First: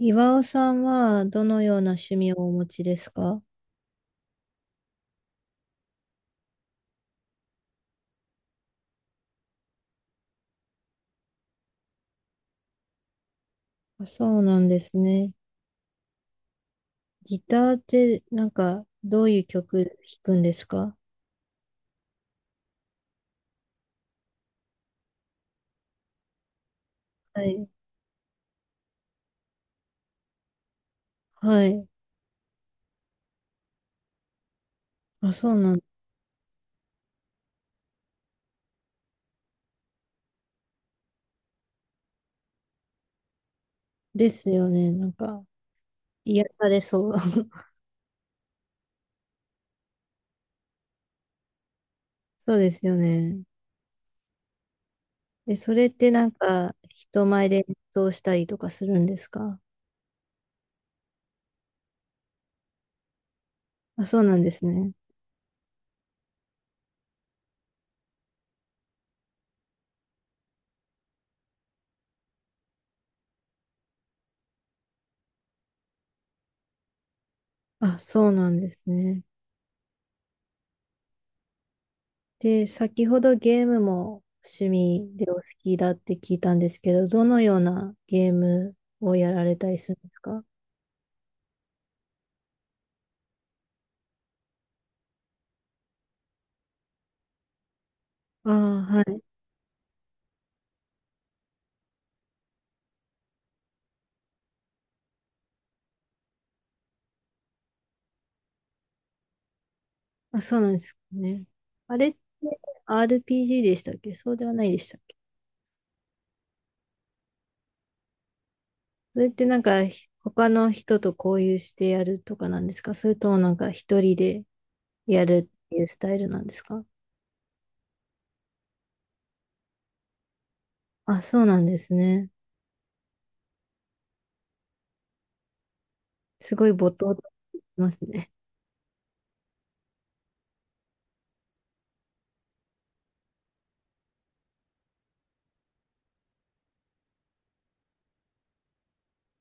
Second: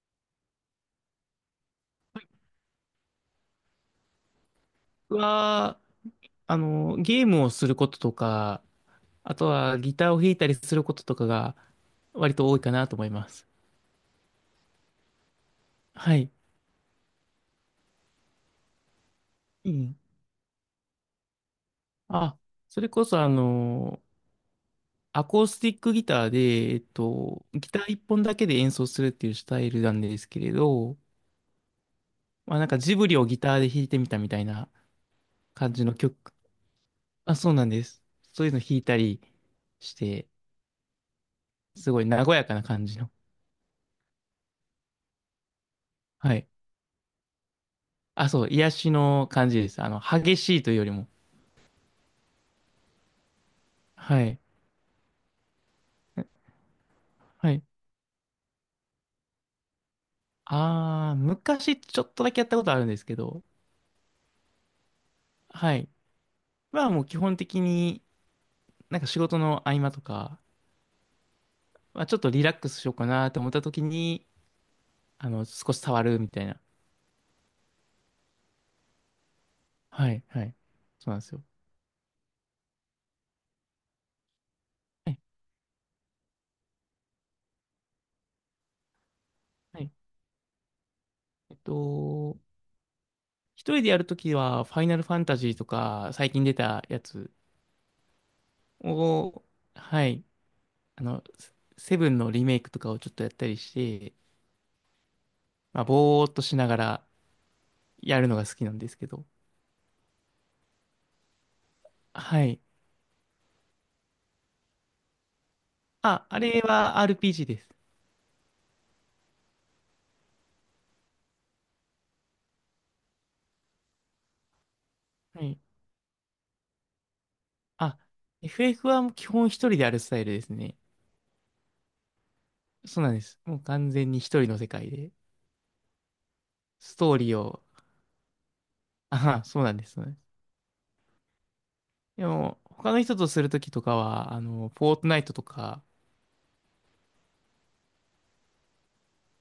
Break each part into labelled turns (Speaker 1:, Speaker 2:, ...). Speaker 1: 岩尾さんはどのような趣味をお持ちですか？
Speaker 2: 僕は、ゲームをすることとか、あとはギターを弾いたりすることとかが割と多いかなと思います。
Speaker 1: あ、そうなんですね。
Speaker 2: はい。
Speaker 1: ギターってどういう
Speaker 2: う
Speaker 1: 曲弾
Speaker 2: ん。
Speaker 1: くんですか？
Speaker 2: あ、それこそアコースティックギターで、
Speaker 1: は
Speaker 2: ギ
Speaker 1: い。
Speaker 2: ター一本だけで演奏するっていうスタイルなんですけれど、
Speaker 1: はい。
Speaker 2: まあなんかジブリをギターで弾いてみたみたいな
Speaker 1: あ、そう
Speaker 2: 感
Speaker 1: なん
Speaker 2: じの曲。あ、そうなんです。そういうの弾いたりして、すごい和やかな感じの。
Speaker 1: ですよね。
Speaker 2: は
Speaker 1: 癒
Speaker 2: い。
Speaker 1: されそう。
Speaker 2: あ、そう、癒しの感じです。激しいというよりも。
Speaker 1: そうですよね。
Speaker 2: はい。
Speaker 1: え、それって人前
Speaker 2: はい。
Speaker 1: で演奏したりとかするんですか？
Speaker 2: ああ、昔ちょっとだけやったことあるんですけど、
Speaker 1: あ、そうなんですね。
Speaker 2: はい。まあもう基本的になんか仕事の合間とか、まあちょっとリラックスしようかなと思った時に、少し触るみたいな。
Speaker 1: あ、そうなんですね。
Speaker 2: はい、はい。そうなんですよ。
Speaker 1: で、先ほどゲームも趣
Speaker 2: は
Speaker 1: 味
Speaker 2: い、
Speaker 1: でお好きだって聞いたんですけど、どのようなゲームをやられたり
Speaker 2: はい。
Speaker 1: するんですか？
Speaker 2: えっと、一人でやるときは、ファイナルファンタジーとか、最近出たやつ
Speaker 1: ああ、はい。
Speaker 2: を、はい。あの、セセブンのリメイクとかをちょっとやったりして、まあぼーっとしながらやるのが好きなんですけど、
Speaker 1: あ、そうなんですね。あれって
Speaker 2: はい。
Speaker 1: RPG でしたっけ？そうではないでしたっけ？
Speaker 2: あ、あれは RPG です。
Speaker 1: それって他の人と交流してやるとかなんですか？それとも一人でや
Speaker 2: は
Speaker 1: る
Speaker 2: い。
Speaker 1: っていうスタイルなんですか？
Speaker 2: あ、FF はもう基本一人でやるスタイルですね。
Speaker 1: あ、そうなんですね。
Speaker 2: そうなんです。もう完全に一人の世界で、
Speaker 1: すごい没
Speaker 2: ス
Speaker 1: 頭
Speaker 2: トー
Speaker 1: で
Speaker 2: リー
Speaker 1: き
Speaker 2: を、
Speaker 1: ますね。
Speaker 2: あは、そうなんです。そうなんです。でも、他の人とするときとかは、フォートナイトとか、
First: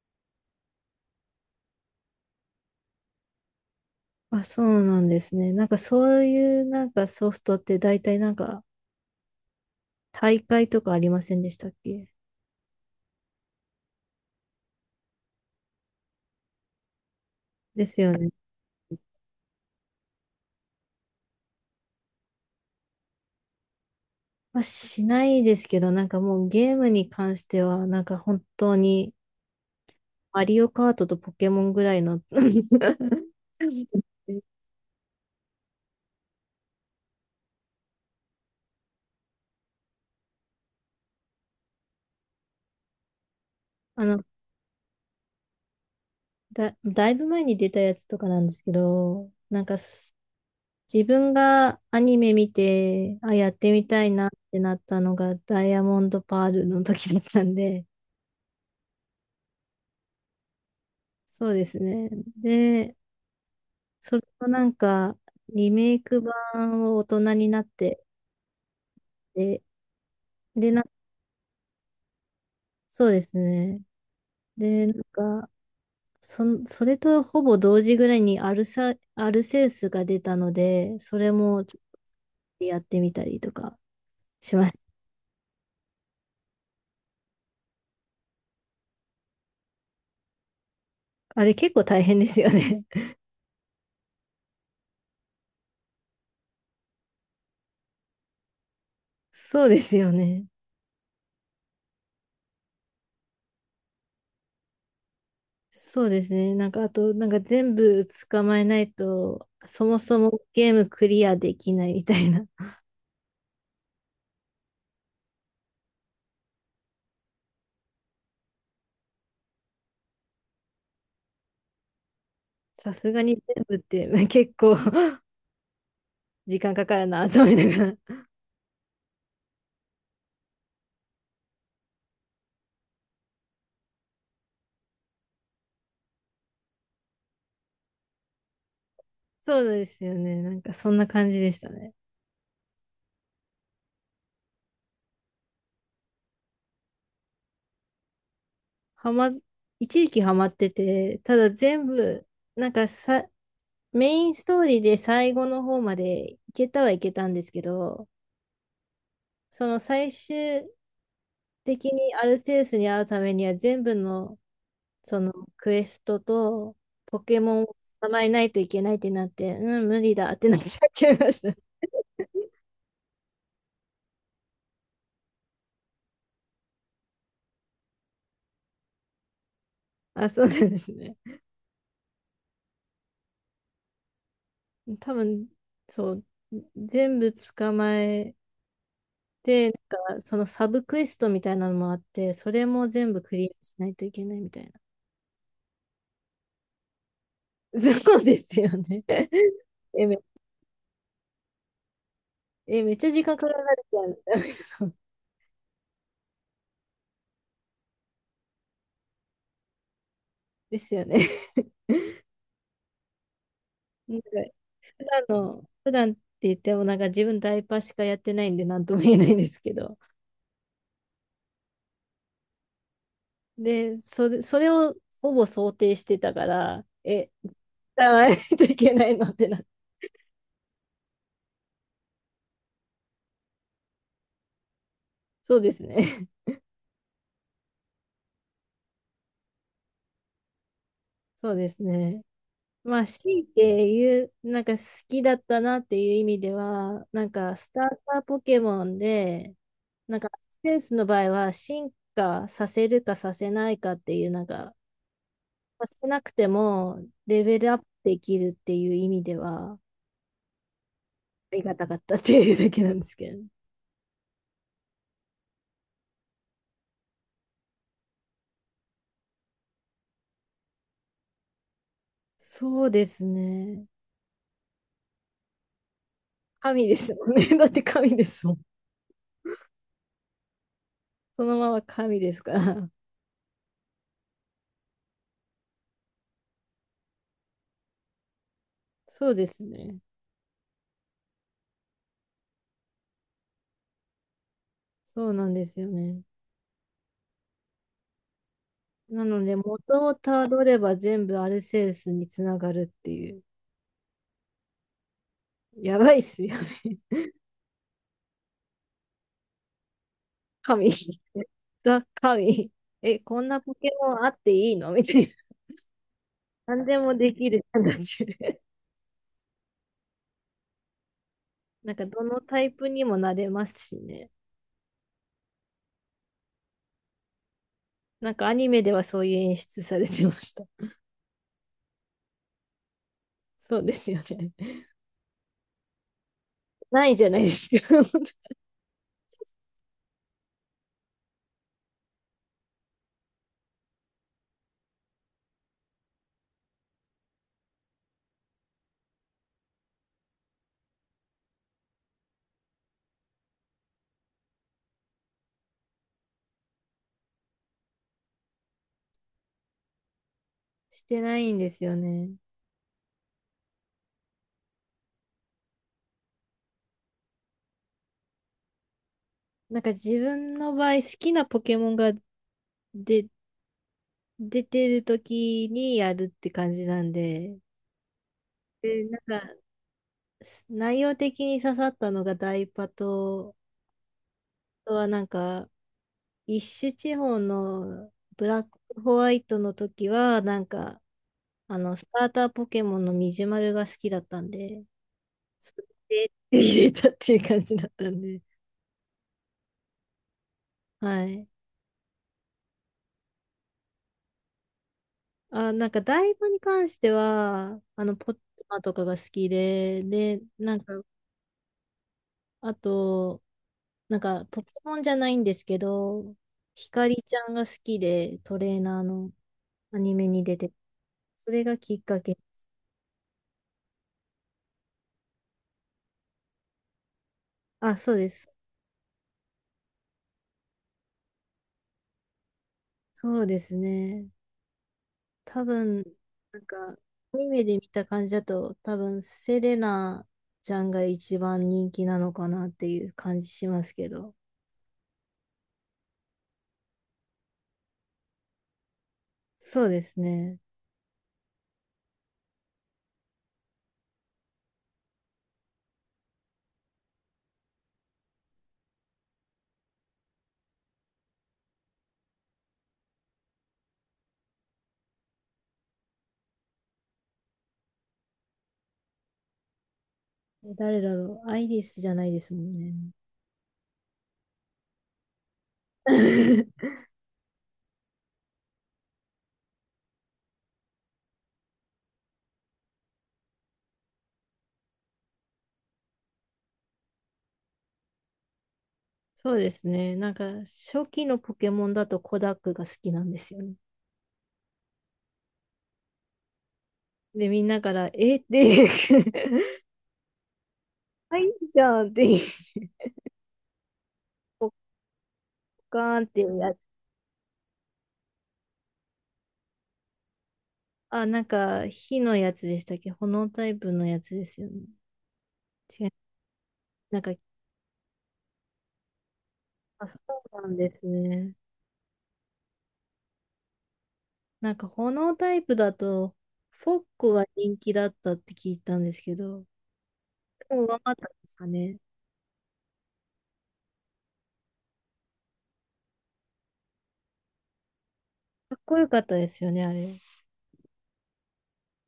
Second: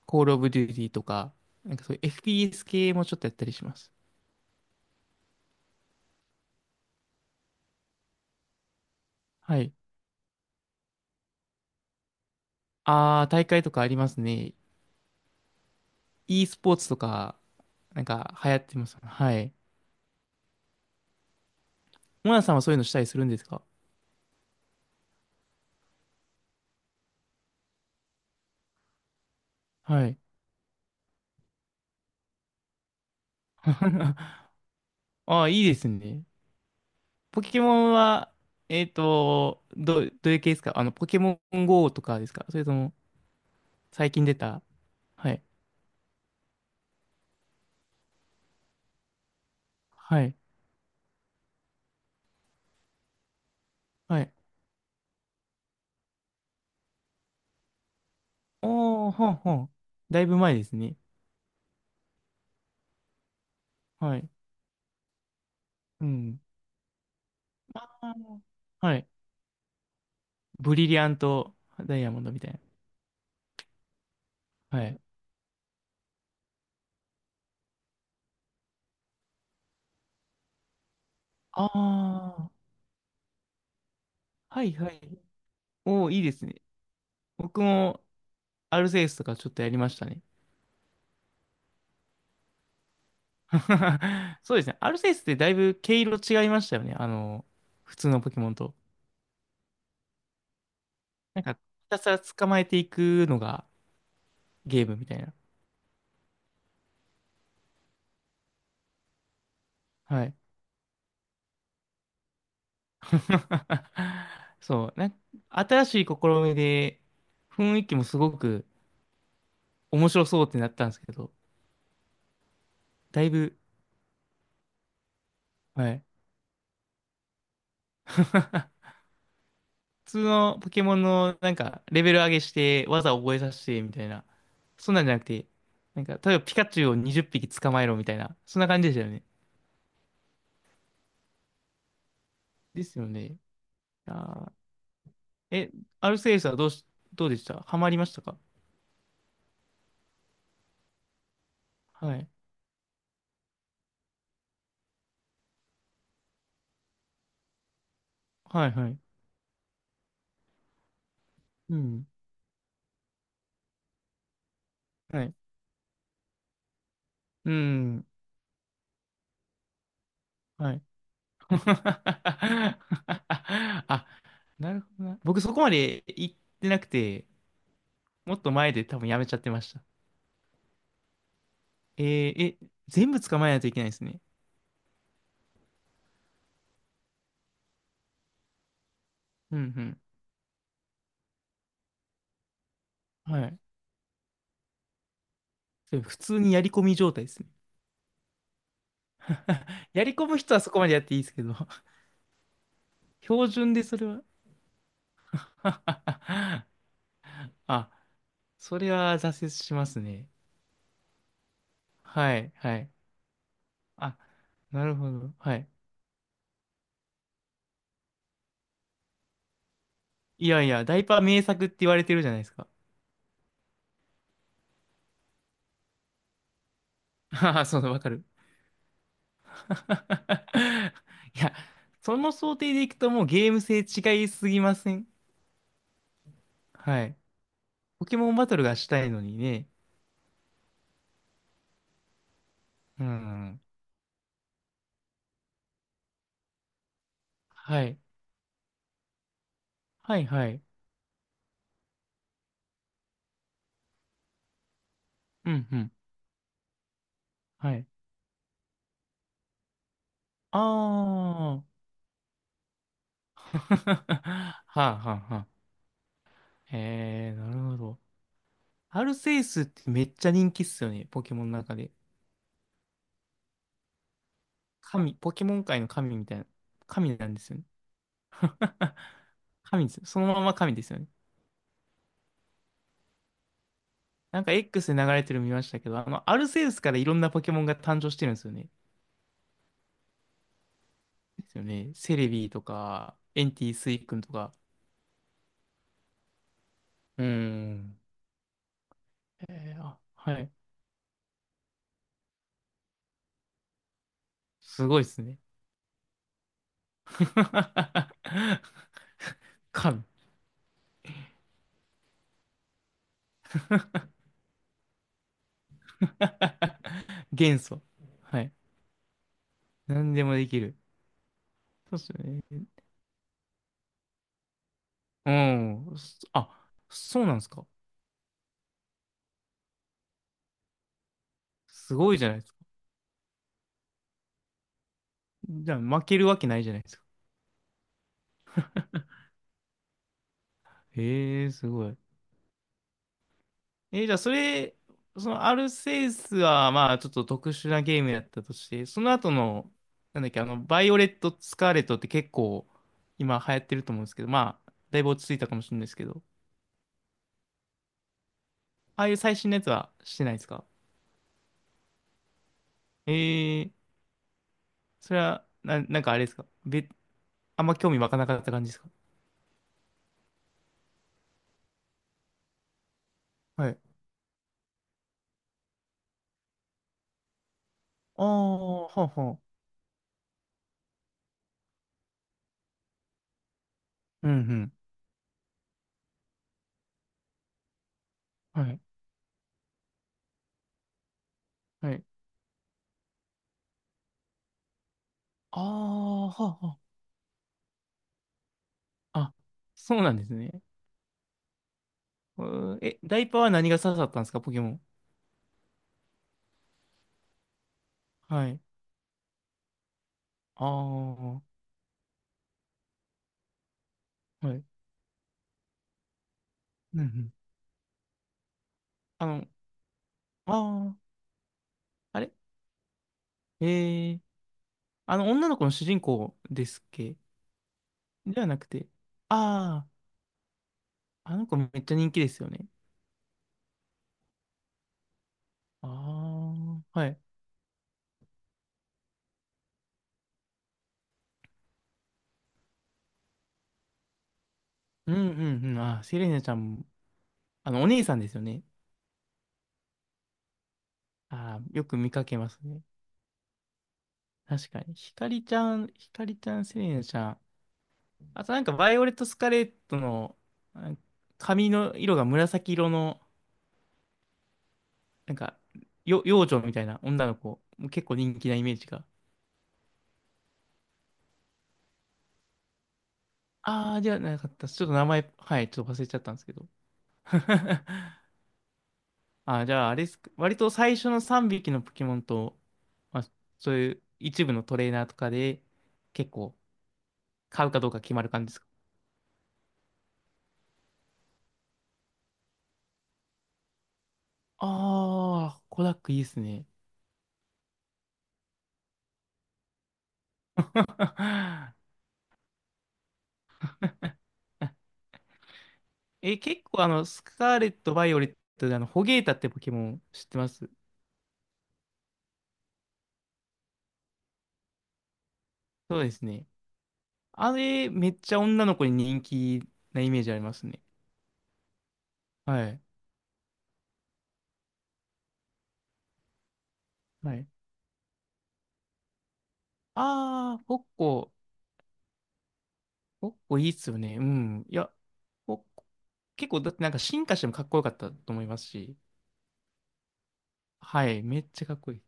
Speaker 2: コールオブデューティーとか、なんかそういう FPS 系もちょっとやったりします。
Speaker 1: あ、そうなんですね。そういうソフトって大体
Speaker 2: はい。
Speaker 1: 大会とかありませんでしたっけ？
Speaker 2: あー、大会とかありますね。e スポーツとか、
Speaker 1: です
Speaker 2: なん
Speaker 1: よね。
Speaker 2: か流行ってます。はい。モナさんはそういうのしたりするんですか？
Speaker 1: まあ、しないですけど、もうゲームに関しては、本当に、
Speaker 2: はい。
Speaker 1: マリオカートとポケモンぐらいの。
Speaker 2: あー、いいですね。ポケモンは、どういう系ですか？ポケモン GO とかですか？それとも、
Speaker 1: あ
Speaker 2: 最
Speaker 1: の、
Speaker 2: 近出た。はい。
Speaker 1: だいぶ前に出たやつとかなんですけど、なんかす
Speaker 2: はい。
Speaker 1: 自分がアニメ見て、あ、やってみたい
Speaker 2: は
Speaker 1: なっ
Speaker 2: い。
Speaker 1: てなったのがダイヤモンドパールの時だったんで、
Speaker 2: おー、ほんほん。だいぶ前ですね。
Speaker 1: そうですね。で、そ
Speaker 2: は
Speaker 1: れ
Speaker 2: い。
Speaker 1: のリメイ
Speaker 2: う
Speaker 1: ク
Speaker 2: ん。
Speaker 1: 版を大人になっ
Speaker 2: あ
Speaker 1: て、
Speaker 2: ーはい。
Speaker 1: で、で、
Speaker 2: ブ
Speaker 1: な、
Speaker 2: リリアントダイヤモンドみたい
Speaker 1: そうですね。
Speaker 2: な。は
Speaker 1: で、な
Speaker 2: い。
Speaker 1: んか、それとほぼ同時ぐらいにアルセウスが出たので、それもちょっ
Speaker 2: ああ
Speaker 1: とやってみたりとかし
Speaker 2: は
Speaker 1: ま
Speaker 2: い
Speaker 1: した。
Speaker 2: はい。おー、いいですね。僕も、アルセウスとかちょっとやりましたね。
Speaker 1: あれ結構大変ですよね。
Speaker 2: そうですね。アルセウスってだいぶ毛色違いましたよね。普通のポケモンと。
Speaker 1: そうですよね。
Speaker 2: なんか、ひたすら捕まえていくのがゲームみたいな。
Speaker 1: そうですね。なんか、あと、なんか全部捕まえないと、そもそ
Speaker 2: はい。
Speaker 1: もゲームクリアできないみたいな。
Speaker 2: そう、なんか新しい試みで、雰囲気もすごく面白そうってなったんですけど、
Speaker 1: さすが
Speaker 2: だい
Speaker 1: に
Speaker 2: ぶ、
Speaker 1: 全部ってまあ結構
Speaker 2: はい。
Speaker 1: 時間かかるなと思いながら。
Speaker 2: 普通のポケモンのなんかレベル上げして技を覚えさせてみたいな、そんなんじゃなくて、なんか例えばピカチュウを20匹捕まえろみたいな、そんな感じでしたよね。
Speaker 1: そうですよね。なんかそんな感じでしたね。
Speaker 2: ですよね。あー、え、アルセウスはどうでした？ハマりましたか？
Speaker 1: はま、一時期ハマってて、ただ全
Speaker 2: は
Speaker 1: 部、
Speaker 2: い。
Speaker 1: なんかさ、メインストーリーで最後の方までいけたはいけたんですけど、
Speaker 2: はいはい。
Speaker 1: その最終
Speaker 2: う
Speaker 1: 的
Speaker 2: ん。
Speaker 1: にアルセウスに会うためには全部のそ
Speaker 2: は
Speaker 1: の
Speaker 2: い
Speaker 1: クエストとポケ
Speaker 2: う
Speaker 1: モンを
Speaker 2: ん。
Speaker 1: 捕まえないといけないってなって、うん、無理だってなっ
Speaker 2: はい。
Speaker 1: ちゃいました。
Speaker 2: あ、なるほどな。僕そこまで行ってなくて、もっと前で多分やめちゃってました。
Speaker 1: あ、そうなんですね。
Speaker 2: え、全部捕まえないといけないですね。
Speaker 1: 多分、そう、全部捕まえ
Speaker 2: う
Speaker 1: で、
Speaker 2: ん
Speaker 1: なんか、そのサブクエストみたいなのもあって、それも全部
Speaker 2: うん。
Speaker 1: ク
Speaker 2: は
Speaker 1: リ
Speaker 2: い。
Speaker 1: アしないといけないみたいな。
Speaker 2: で普通にやり込み状態ですね。
Speaker 1: そうですよね。
Speaker 2: や
Speaker 1: え、
Speaker 2: り
Speaker 1: め、
Speaker 2: 込む人はそこまでやっていいですけど、
Speaker 1: え、めっちゃ 時間か
Speaker 2: 標
Speaker 1: か
Speaker 2: 準で
Speaker 1: るじ
Speaker 2: そ
Speaker 1: ゃ
Speaker 2: れ
Speaker 1: んみ
Speaker 2: は
Speaker 1: たいな。そう
Speaker 2: あ、それは挫折しますね。
Speaker 1: ですよね。
Speaker 2: はい、はい。あ、なるほ
Speaker 1: なんか、
Speaker 2: ど。はい。
Speaker 1: 普段って言っても、なんか自分ダイパーしかやってないんで、なんとも言えないんですけど。
Speaker 2: いやいや、ダイパー名作って言われてるじゃないですか。
Speaker 1: で、それをほぼ想定してたから、え、
Speaker 2: ああ、そうだ、わ
Speaker 1: 使
Speaker 2: か
Speaker 1: わ
Speaker 2: る。
Speaker 1: ないといけないのってな。
Speaker 2: いや、その想定でいくともうゲーム性違いすぎません？
Speaker 1: そうですね。
Speaker 2: はい。ポケモンバトルがしたいのにね。
Speaker 1: そうですね。ま
Speaker 2: う
Speaker 1: あ、強い
Speaker 2: ん。
Speaker 1: て言う、なんか好きだったなっていう意味では、なんかス
Speaker 2: は
Speaker 1: ター
Speaker 2: い。
Speaker 1: ターポケモンで、
Speaker 2: は
Speaker 1: なん
Speaker 2: い、
Speaker 1: かアク
Speaker 2: はい。
Speaker 1: センスの場合は進化させるかさせないかっていう、なんか、
Speaker 2: うん、う
Speaker 1: さ
Speaker 2: ん。
Speaker 1: せなくてもレベル
Speaker 2: は
Speaker 1: アップ
Speaker 2: い。
Speaker 1: できるっていう意味では、あ
Speaker 2: あ
Speaker 1: りが
Speaker 2: あ。
Speaker 1: たかったっていうだけなんですけど。
Speaker 2: はあ、はあ、はあ。へえ、なるほど。アルセウスってめっちゃ人気っすよね、ポケモンの中で。
Speaker 1: そうですね。
Speaker 2: 神、ポケモン界の神みたいな。
Speaker 1: 神です
Speaker 2: 神
Speaker 1: も
Speaker 2: なん
Speaker 1: ん
Speaker 2: で
Speaker 1: ね。
Speaker 2: す よね。
Speaker 1: だって神ですもん。
Speaker 2: 神ですよ。そのまま神ですよね。
Speaker 1: そのまま神ですから。
Speaker 2: なんか X で流れてるの見ましたけど、アルセウスからいろんなポケモンが誕生してるんですよね。
Speaker 1: そうですね。
Speaker 2: ですよね。セレビーとか、エンティスイ君とか。
Speaker 1: そうなんですよね。
Speaker 2: うん。
Speaker 1: なので、
Speaker 2: あ、
Speaker 1: 元を
Speaker 2: は
Speaker 1: た
Speaker 2: い。
Speaker 1: どれば全部アルセウスにつながるっていう。
Speaker 2: すごいですね。
Speaker 1: やばいっすよね。
Speaker 2: 神。
Speaker 1: 神。ザ・神。え、こんなポケモンあっていいの？ みたいな。何でもでき
Speaker 2: 元
Speaker 1: る
Speaker 2: 素。
Speaker 1: 感じで。
Speaker 2: はい。何でもできる。
Speaker 1: なん
Speaker 2: そう
Speaker 1: か、
Speaker 2: ですよ
Speaker 1: どのタ
Speaker 2: ね。
Speaker 1: イプにもなれますしね。
Speaker 2: うん。そうなんですか？
Speaker 1: なんか、アニメではそういう演出されてました。
Speaker 2: すごいじゃないですか。
Speaker 1: そうですよね。
Speaker 2: じゃあ負けるわけないじゃないで すか。
Speaker 1: ないじゃないですか。
Speaker 2: へえ、すごい。じゃあそのアルセウスはまあちょっと特殊なゲームやったとして、その後の、なんだっけ、バイオレット・スカーレットって結構今流行ってると思うんですけど、まあ、だいぶ落ち着いたかもしれないですけど、ああいう最新のやつはしてないですか？
Speaker 1: してないんですよね。
Speaker 2: えー、それは、なんかあれですか？あんま興味湧かなかった感じですか？
Speaker 1: なんか、自分の場合、好きなポケモンがで
Speaker 2: はい。
Speaker 1: 出てる時にやるって感じなんで、
Speaker 2: ああ、は
Speaker 1: で、
Speaker 2: あ
Speaker 1: なん
Speaker 2: は
Speaker 1: か、
Speaker 2: あ。
Speaker 1: 内容的に刺さったのがダイパと、
Speaker 2: うん
Speaker 1: あとはなんか、一種地方のブ
Speaker 2: う
Speaker 1: ラ
Speaker 2: ん。
Speaker 1: ッ
Speaker 2: はい。
Speaker 1: クホワイトの時は、なんか、あ
Speaker 2: は
Speaker 1: の、
Speaker 2: い。
Speaker 1: スターターポケモンのミジュマルが好きだったんで、
Speaker 2: あ
Speaker 1: そ
Speaker 2: あ、
Speaker 1: れ
Speaker 2: は
Speaker 1: で
Speaker 2: あは
Speaker 1: 入れたっていう感じだったんで、
Speaker 2: あ。あ、そうなんですね。
Speaker 1: はい。
Speaker 2: え、ダイパーは何が刺さったんですか、ポケモン。
Speaker 1: あ、なんか、ダイパに関しては、あの、ポッ
Speaker 2: はい。
Speaker 1: マとかが好きで、で、
Speaker 2: あ
Speaker 1: なんか、
Speaker 2: あ、は
Speaker 1: あと、なんか、
Speaker 2: い。う
Speaker 1: ポ
Speaker 2: ん
Speaker 1: ケモンじゃないんですけど、ひ
Speaker 2: う
Speaker 1: かり
Speaker 2: ん。
Speaker 1: ちゃんが好きで、トレーナー
Speaker 2: あ
Speaker 1: の。
Speaker 2: の、あ
Speaker 1: アニメに出て、
Speaker 2: あ、
Speaker 1: それがきっ
Speaker 2: あ
Speaker 1: か
Speaker 2: れ
Speaker 1: け。
Speaker 2: ええー、女の子の主人公ですっけ？
Speaker 1: あ、そうで
Speaker 2: で
Speaker 1: す。
Speaker 2: はなくて、ああ、あの子めっちゃ人気ですよね。
Speaker 1: そうですね。多
Speaker 2: あ
Speaker 1: 分、なんか、
Speaker 2: あ、はい。
Speaker 1: アニメで見た感じだと、多分、セレナちゃんが一番人気なのかなっていう感じしますけど。
Speaker 2: うんうんうん。あー、セレーナちゃんも、お姉さんですよね。
Speaker 1: そうですね。
Speaker 2: ああ、よく見かけますね。確かに。ひかりちゃん、ひかりちゃん、セレーナちゃん。あとなんか、バイオレット・スカレットの、あ、髪の色が紫色の、なんか、幼女みたいな女の子、結構人気なイメージが。
Speaker 1: え、誰だろう。アイリスじゃないですもんね。
Speaker 2: ああ、じゃあなかったです。ちょっと名前、はい、ちょっと忘れちゃったんですけど。ああ、じゃあ、あれですか。割と最初の3匹のポケモンと、まあ、そういう一部のトレーナーとかで、結構買うかどうか決まる感じですか？
Speaker 1: そうですね。なんか、初期のポケモンだとコダックが好きなんですよね。
Speaker 2: ああー、コダックいいですね。
Speaker 1: で、みんなから、えって、アイリス じゃんって、ポッカーンっ
Speaker 2: え、
Speaker 1: て
Speaker 2: 結
Speaker 1: や
Speaker 2: 構スカーレット、バイオレットでホゲータってポケモン知ってます？
Speaker 1: あ、なんか、火のやつでしたっけ？炎タイプのやつですよね。
Speaker 2: そう
Speaker 1: 違
Speaker 2: で
Speaker 1: う。
Speaker 2: すね。
Speaker 1: なんか、
Speaker 2: あれ、めっちゃ女の子に人気な
Speaker 1: あ、
Speaker 2: イ
Speaker 1: そ
Speaker 2: メージありま
Speaker 1: う
Speaker 2: す
Speaker 1: なん
Speaker 2: ね。
Speaker 1: ですね。
Speaker 2: はい。
Speaker 1: なんか、炎タイプだと、フォッコ
Speaker 2: は
Speaker 1: は
Speaker 2: い。
Speaker 1: 人気だったって聞いたんですけど、
Speaker 2: ああ、
Speaker 1: で
Speaker 2: ポッ
Speaker 1: も上回ったん
Speaker 2: コ。
Speaker 1: ですかね。
Speaker 2: ポッコいいっすよね。うん。いや、ポッコ結構、だってなんか進化してもかっこよかったと思います
Speaker 1: かっこ
Speaker 2: し。
Speaker 1: よかったですよね、あれ。
Speaker 2: はい。めっちゃかっこいい。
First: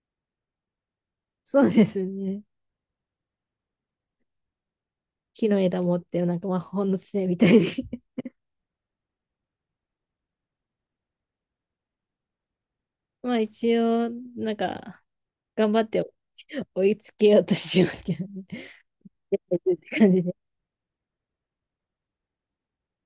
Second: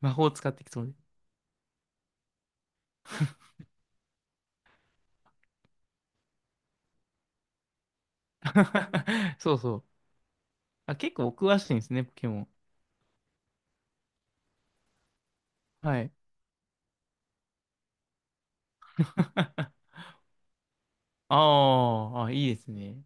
Speaker 2: 魔法使ってきそうで。
Speaker 1: そうですね。木の枝持って、なんか魔法の杖みたいに。
Speaker 2: そうそう。あ、結構お詳しいんですね、ポケモン。
Speaker 1: まあ、一応、なんか、頑張っ
Speaker 2: は
Speaker 1: て
Speaker 2: い。
Speaker 1: 追いつけようとしますけどね。やってるっ て感じで。
Speaker 2: あーあ、いいですね。